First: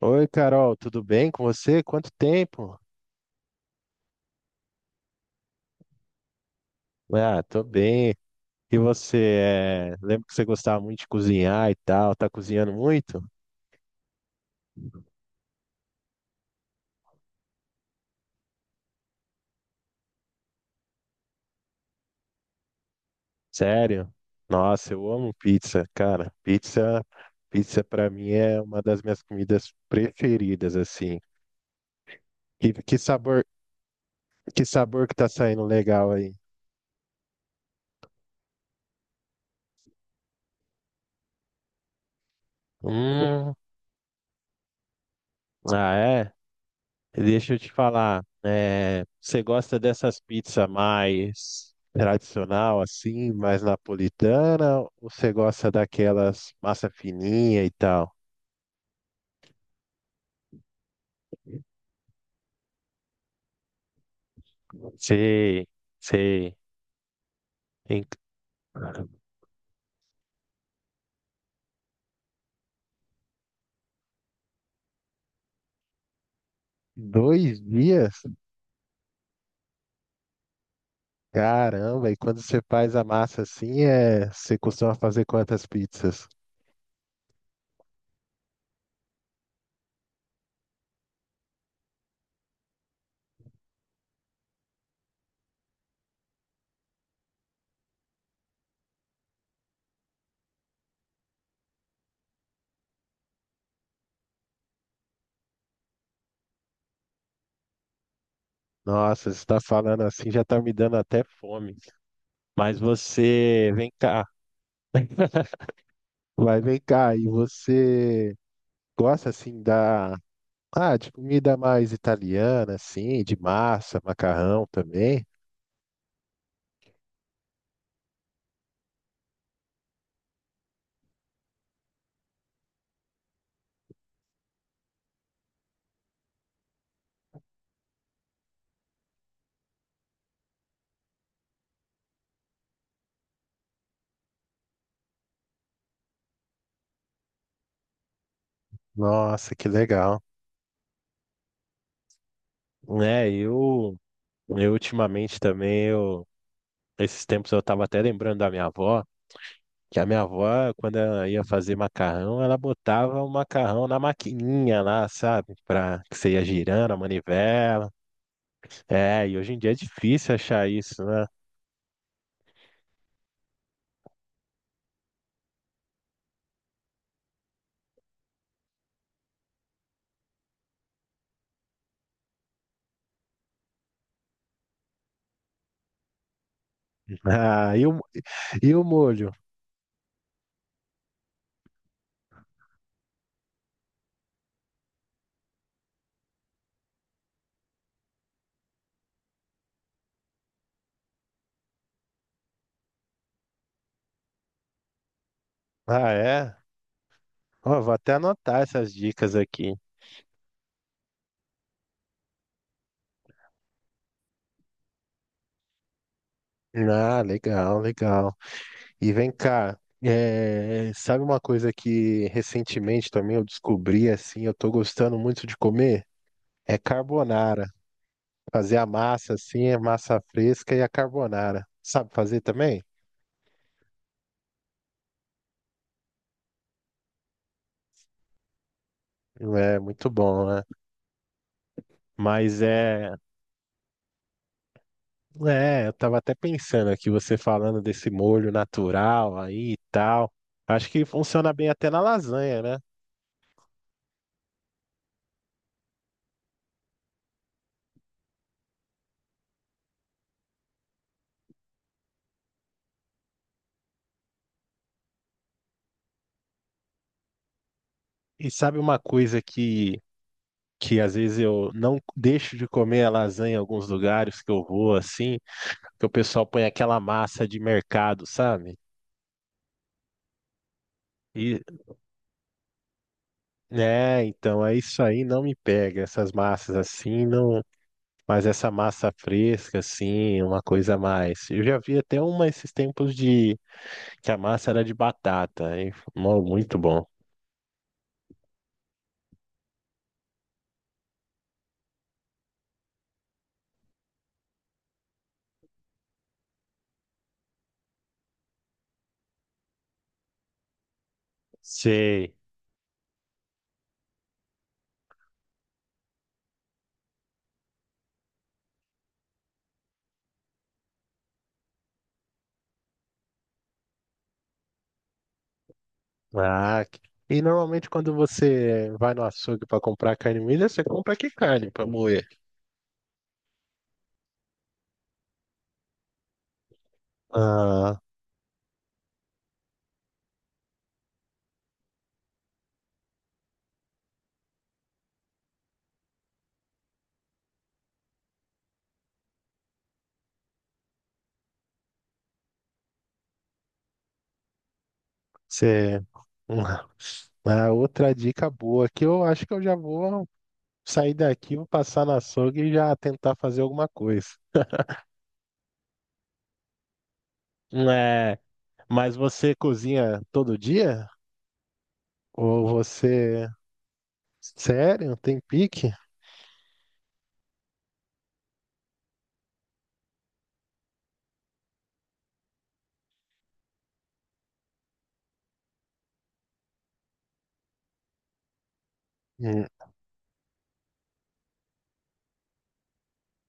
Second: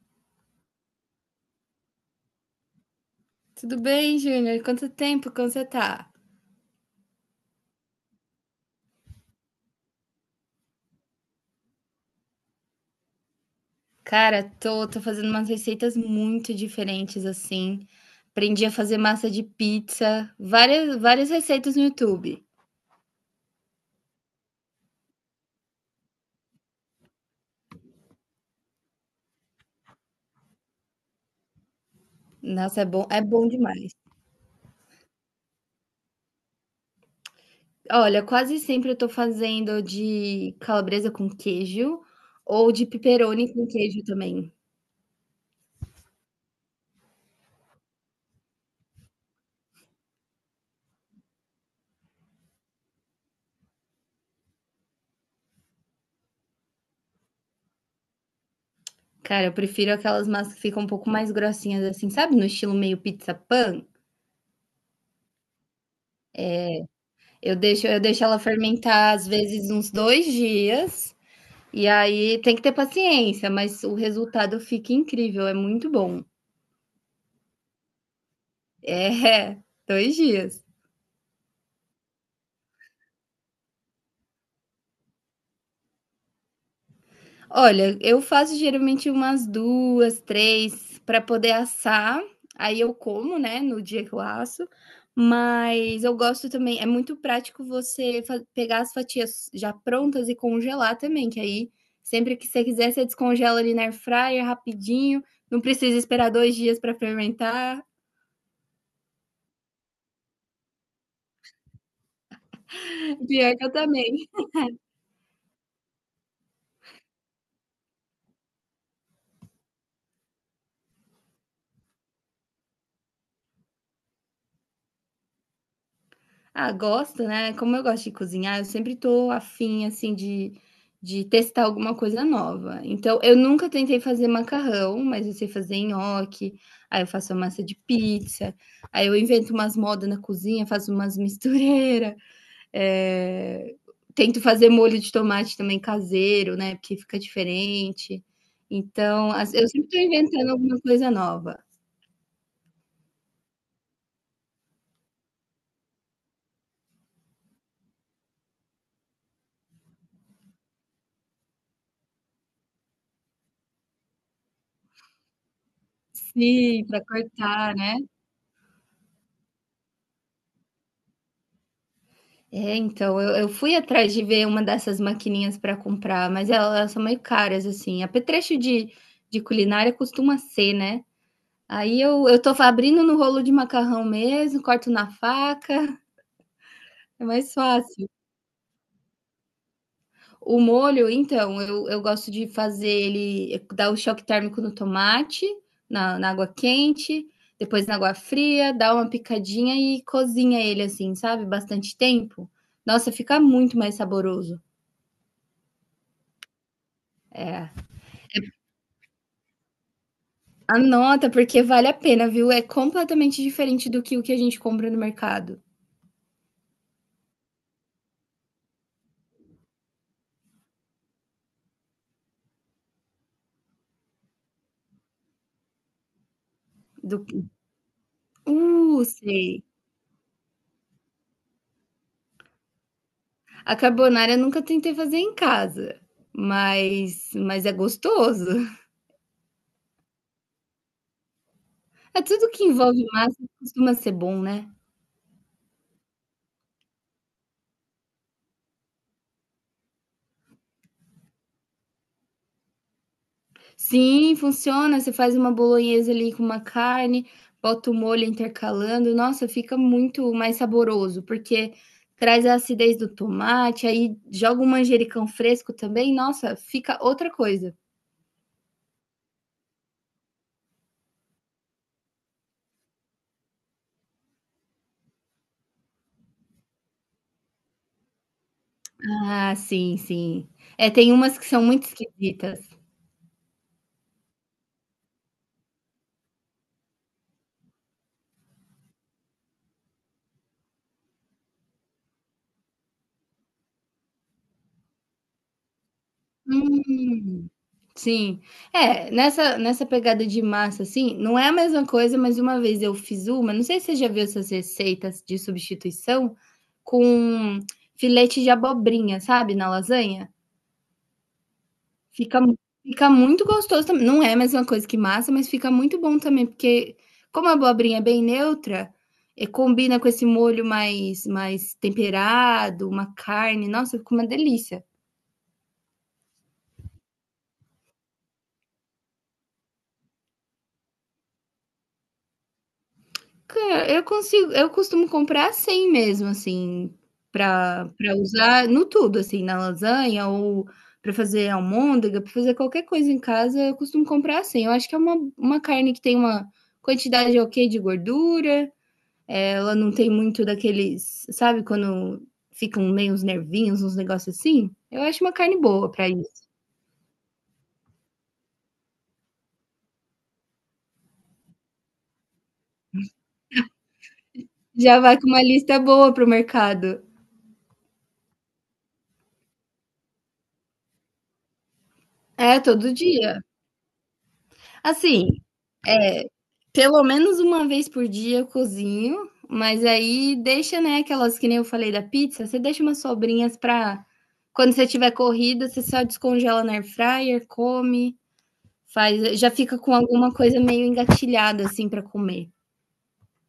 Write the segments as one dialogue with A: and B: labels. A: Oi, Carol, tudo bem com você? Quanto tempo?
B: Tudo bem, Júnior? Quanto tempo? Como você tá?
A: Ah, tô bem. E você, lembro que você gostava muito de cozinhar e tal, tá cozinhando muito?
B: Cara, tô fazendo umas receitas muito diferentes assim. Aprendi a fazer massa de pizza, várias, várias receitas no YouTube.
A: Sério? Nossa, eu amo pizza, cara. Pizza para mim é uma das minhas comidas preferidas, assim. Que,
B: Nossa,
A: que
B: é
A: sabor,
B: bom demais.
A: que sabor que tá saindo legal aí?
B: Olha, quase sempre eu tô fazendo de calabresa com queijo ou de pepperoni
A: Hum,
B: com queijo também.
A: ah, é? Deixa eu te falar, você gosta dessas pizzas mais tradicional, assim, mais napolitana, ou você gosta daquelas massa fininha e tal?
B: Cara, eu prefiro aquelas massas que ficam um pouco mais grossinhas assim, sabe? No estilo meio pizza pan.
A: Sei, sei.
B: Eu deixo, eu
A: Em
B: deixo ela fermentar às vezes uns dois dias. E aí tem que ter paciência, mas o resultado fica incrível, é muito bom.
A: dois dias?
B: É, 2 dias.
A: Caramba, e quando você faz a massa assim, você costuma fazer quantas pizzas?
B: Olha, eu faço geralmente umas 2, 3 para poder assar, aí eu como, né, no dia que eu asso, mas eu gosto também é muito prático você fa pegar as fatias já prontas e congelar também, que aí sempre que você quiser, você descongela ali na air fryer rapidinho, não precisa esperar 2 dias para fermentar.
A: Nossa, você está falando assim, já está me dando até fome. Mas
B: Pior que eu
A: você, vem cá,
B: também.
A: vem cá, e você gosta assim de comida mais italiana, assim, de massa, macarrão também?
B: Ah, gosto, né. Como eu gosto de cozinhar, eu sempre tô afim, assim, de testar alguma coisa nova. Então, eu nunca tentei fazer macarrão, mas eu sei fazer nhoque, aí eu faço a massa de pizza, aí eu invento umas modas na cozinha, faço umas mistureira, eh, tento fazer molho de tomate também caseiro, né, porque fica diferente. Então,
A: Nossa,
B: as
A: que
B: eu sempre tô
A: legal.
B: inventando alguma coisa nova.
A: É, eu, eu ultimamente também, esses tempos eu tava até lembrando da minha avó, que a minha avó, quando ela ia fazer macarrão, ela botava o macarrão na maquininha lá, sabe? Pra que você ia
B: Sim,
A: girando a
B: para cortar,
A: manivela.
B: né.
A: É, e hoje em dia é difícil achar isso, né?
B: É, então, eu fui atrás de ver uma dessas maquininhas para comprar, mas el elas são meio caras, assim. Apetrecho de culinária costuma ser, né. Aí eu tô abrindo no rolo de macarrão mesmo, corto na faca, é mais
A: Ah, e o,
B: fácil.
A: e o molho?
B: O molho, então, eu gosto de fazer ele dar o choque térmico no tomate, na água quente, depois na água fria, dá uma picadinha e cozinha ele, assim, sabe, bastante tempo. Nossa, fica muito mais saboroso.
A: Ah, é? Ó, vou até anotar essas dicas aqui.
B: Anota, porque vale a pena, viu? É completamente diferente do que o que a gente compra no mercado.
A: Ah, legal, legal. E vem cá, sabe uma coisa que recentemente também eu descobri, assim, eu tô gostando muito de comer? É
B: Do...
A: carbonara. Fazer a massa,
B: Sei.
A: assim, a massa fresca e a carbonara. Sabe fazer também?
B: A carbonara eu nunca tentei fazer em casa, mas é gostoso.
A: É muito bom, né?
B: É tudo
A: Mas
B: que envolve
A: é,
B: massa costuma ser bom, né?
A: eu tava até pensando aqui, você falando desse molho natural aí e tal. Acho que funciona bem até na lasanha, né?
B: Sim, funciona. Você faz uma bolonhesa ali com uma carne, bota o molho intercalando. Nossa, fica muito mais saboroso, porque traz a acidez do tomate, aí joga um manjericão fresco também. Nossa, fica outra coisa.
A: E sabe uma coisa que às vezes eu não deixo de comer a lasanha em alguns lugares que eu vou assim, que o pessoal põe aquela massa de mercado, sabe?
B: Ah, sim, sim. É, tem umas que
A: E,
B: são muito esquisitas.
A: né, então é isso aí, não me pega essas massas assim, não, mas essa massa fresca assim, uma coisa a mais. Eu já vi até uma esses tempos de que a massa era de batata, hein? Mó, muito bom.
B: Hum, sim. É, nessa pegada de massa, assim, não é a mesma coisa, mas uma vez eu fiz uma, não sei se você já viu essas receitas de substituição, com filete de abobrinha, sabe, na lasanha?
A: Sei.
B: Fica mu- fica muito gostoso também. Não é a mesma coisa que massa, mas fica muito bom também, porque como a abobrinha é bem neutra, combina com esse molho mais temperado, uma carne, nossa, fica uma delícia.
A: Ah, que- e normalmente quando você vai no açougue para comprar carne moída, você compra que carne para moer?
B: Cara, eu costumo comprar assim mesmo, assim,
A: Ah,
B: para usar no tudo, assim, na lasanha ou para fazer almôndega, para fazer qualquer coisa em casa, eu costumo comprar assim. Eu acho que é uma carne que tem uma quantidade ok de gordura. É, ela não tem muito daqueles. Sabe quando ficam meio os nervinhos, uns negócios assim? Eu acho uma carne boa
A: você...
B: para isso.
A: Ah, outra dica boa que eu acho que eu já vou sair daqui, vou passar no açougue e já tentar fazer alguma coisa.
B: Já vai com uma lista boa pro mercado.
A: É, mas você cozinha todo dia?
B: É,
A: Ou
B: todo dia.
A: você... Sério?
B: Assim,
A: Tem pique?
B: pelo menos uma vez por dia eu cozinho, mas aí deixa, né, aquelas que nem eu falei da pizza, você deixa umas sobrinhas pra. Quando você tiver corrida, você só descongela na air fryer, come, faz, já
A: Hum,
B: fica com alguma coisa meio engatilhada assim para comer.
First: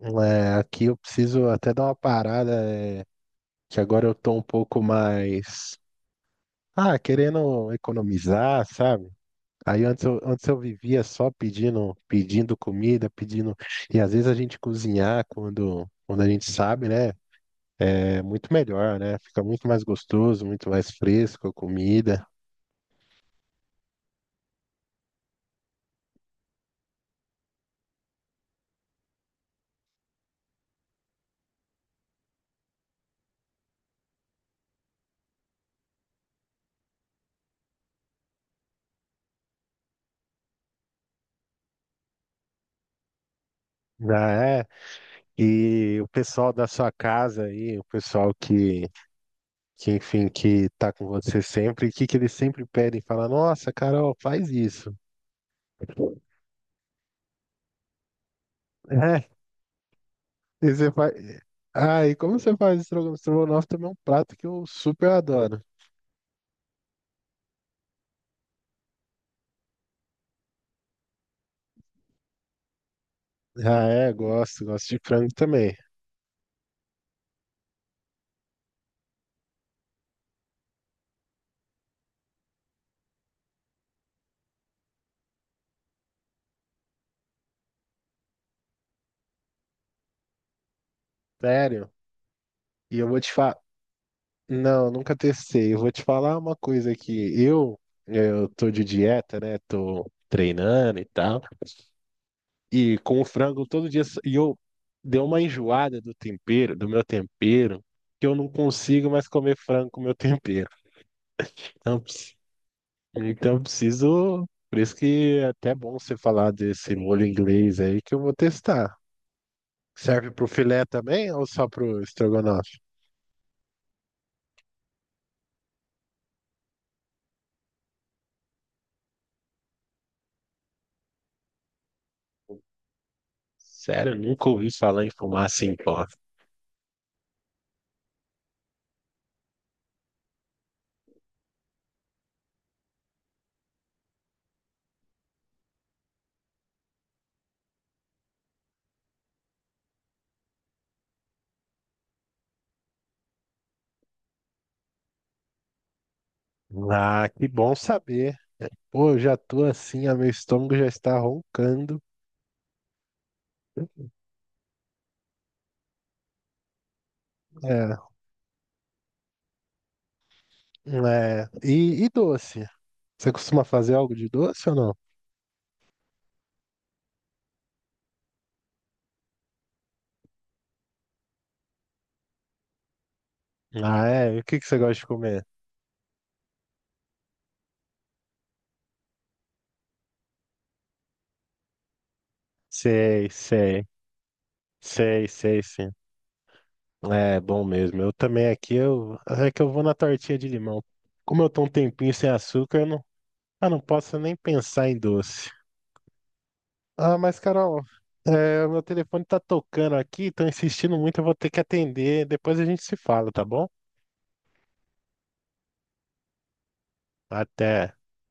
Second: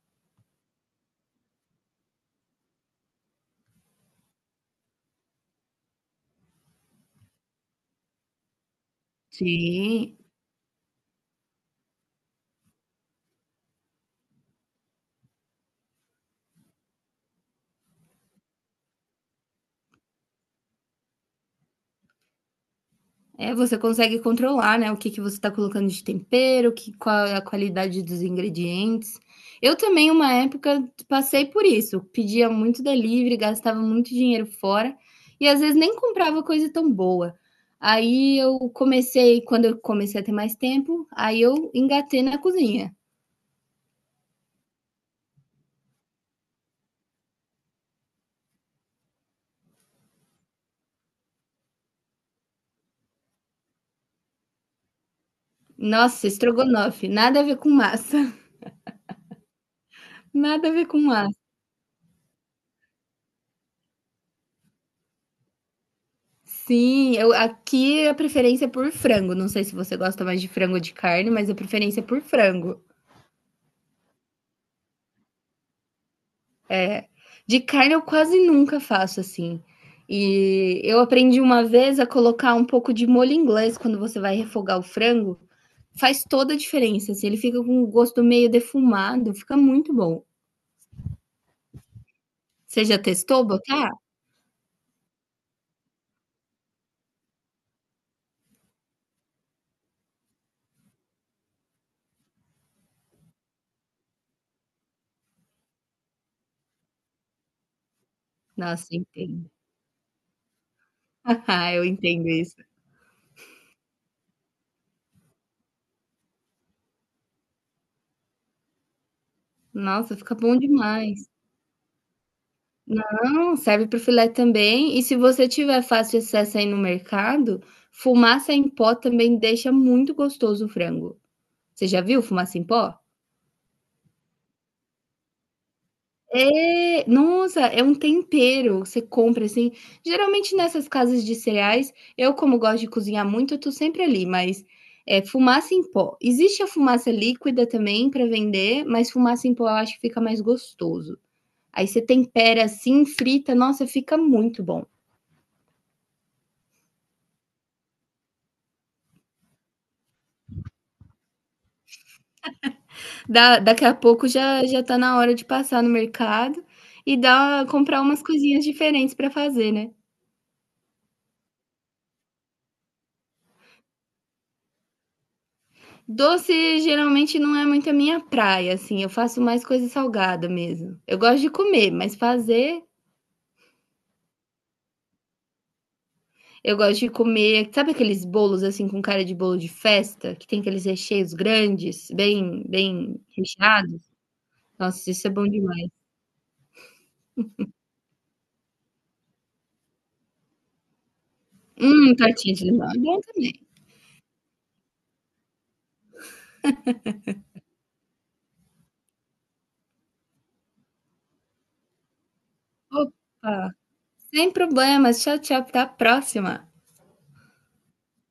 A: É, aqui eu preciso até dar uma parada, que agora eu tô um pouco mais... Ah, querendo economizar, sabe?
B: Sim.
A: Antes eu vivia só pedindo, pedindo comida, pedindo. E às vezes a gente cozinhar quando a gente sabe, né? É muito melhor, né? Fica muito mais gostoso, muito mais fresco a comida.
B: É, você consegue controlar, né, o que você está colocando de tempero, que, qual é a qualidade dos ingredientes. Eu também, uma época, passei por isso. Pedia muito delivery, gastava muito dinheiro fora e às vezes nem comprava coisa tão boa. Aí eu comecei, quando eu comecei a ter mais tempo, aí eu engatei na cozinha.
A: Já é. E o pessoal da sua casa aí, o pessoal que enfim, que tá com você sempre, o que que eles sempre pedem? Fala, nossa, Carol, faz isso.
B: Nossa, estrogonofe, nada a ver com massa, nada a
A: E
B: ver
A: você
B: com
A: faz...
B: massa.
A: Ah, e como você faz estrogonofe? Estrogonofe também é um prato que eu super adoro.
B: Sim, eu, aqui a preferência é por frango. Não sei se você gosta mais de frango ou de carne, mas a preferência é por frango.
A: Ah, é, gosto de frango também.
B: De carne eu quase nunca faço assim. E eu aprendi uma vez a colocar um pouco de molho inglês quando você vai refogar o frango. Faz toda a diferença. Assim, ele fica com um gosto meio defumado, fica muito bom.
A: Sério?
B: Você já
A: E eu vou te
B: testou
A: falar.
B: botar?
A: Não, nunca testei. Eu vou te falar uma coisa aqui. Eu tô de dieta, né? Tô treinando e tal. E com o frango todo dia. E eu dei uma enjoada do meu tempero, que eu não
B: Nossa, eu
A: consigo mais
B: entendo.
A: comer frango com meu tempero.
B: Eu
A: Então,
B: entendo isso.
A: Então eu preciso. Por isso que é até bom você falar desse molho inglês aí que eu vou testar.
B: Nossa,
A: Serve
B: fica
A: pro
B: bom
A: filé
B: demais.
A: também ou só pro estrogonofe?
B: Não, serve para o filé também. E se você tiver fácil acesso aí no mercado, fumaça em pó também deixa muito gostoso o frango. Você já viu fumaça em pó?
A: Sério, eu nunca ouvi falar em fumaça em pó.
B: É, nossa, é um tempero. Você compra assim. Geralmente nessas casas de cereais, eu como gosto de cozinhar muito, eu tô sempre ali, mas é fumaça em pó. Existe a fumaça líquida também para vender, mas fumaça em pó eu acho que fica mais gostoso. Aí você tempera assim, frita, nossa, fica muito bom.
A: Ah, que bom saber. Pô, eu já tô assim, ah, meu estômago já está roncando.
B: Daqui a pouco já tá na hora de passar no mercado e dar comprar
A: É,
B: umas coisinhas diferentes para fazer, né.
A: é. E doce? Você costuma fazer algo de doce ou não?
B: Doce geralmente não é muito a minha praia, assim, eu faço mais coisa salgada mesmo. Eu gosto de comer, mas fazer,
A: Ah, é? E o que que você gosta de comer?
B: eu gosto de comer, sabe aqueles bolos, assim, com cara de bolo de festa, que tem aqueles recheios grandes, bem
A: Sei, sei.
B: recheados? Nossa,
A: Sei,
B: isso é bom
A: sei,
B: demais.
A: sim. É bom mesmo. Eu também aqui, eu, é que eu vou na tortinha de limão. Como eu tô um tempinho sem
B: Tortinha de
A: açúcar, eu
B: limão é
A: não,
B: bom também.
A: ah, não posso nem pensar em doce. Ah, mas Carol, o meu telefone tá tocando aqui, tô insistindo muito, eu vou ter que atender. Depois a gente se fala, tá bom?
B: Opa, sem problemas. Tchau, tchau, até a próxima.
A: Até.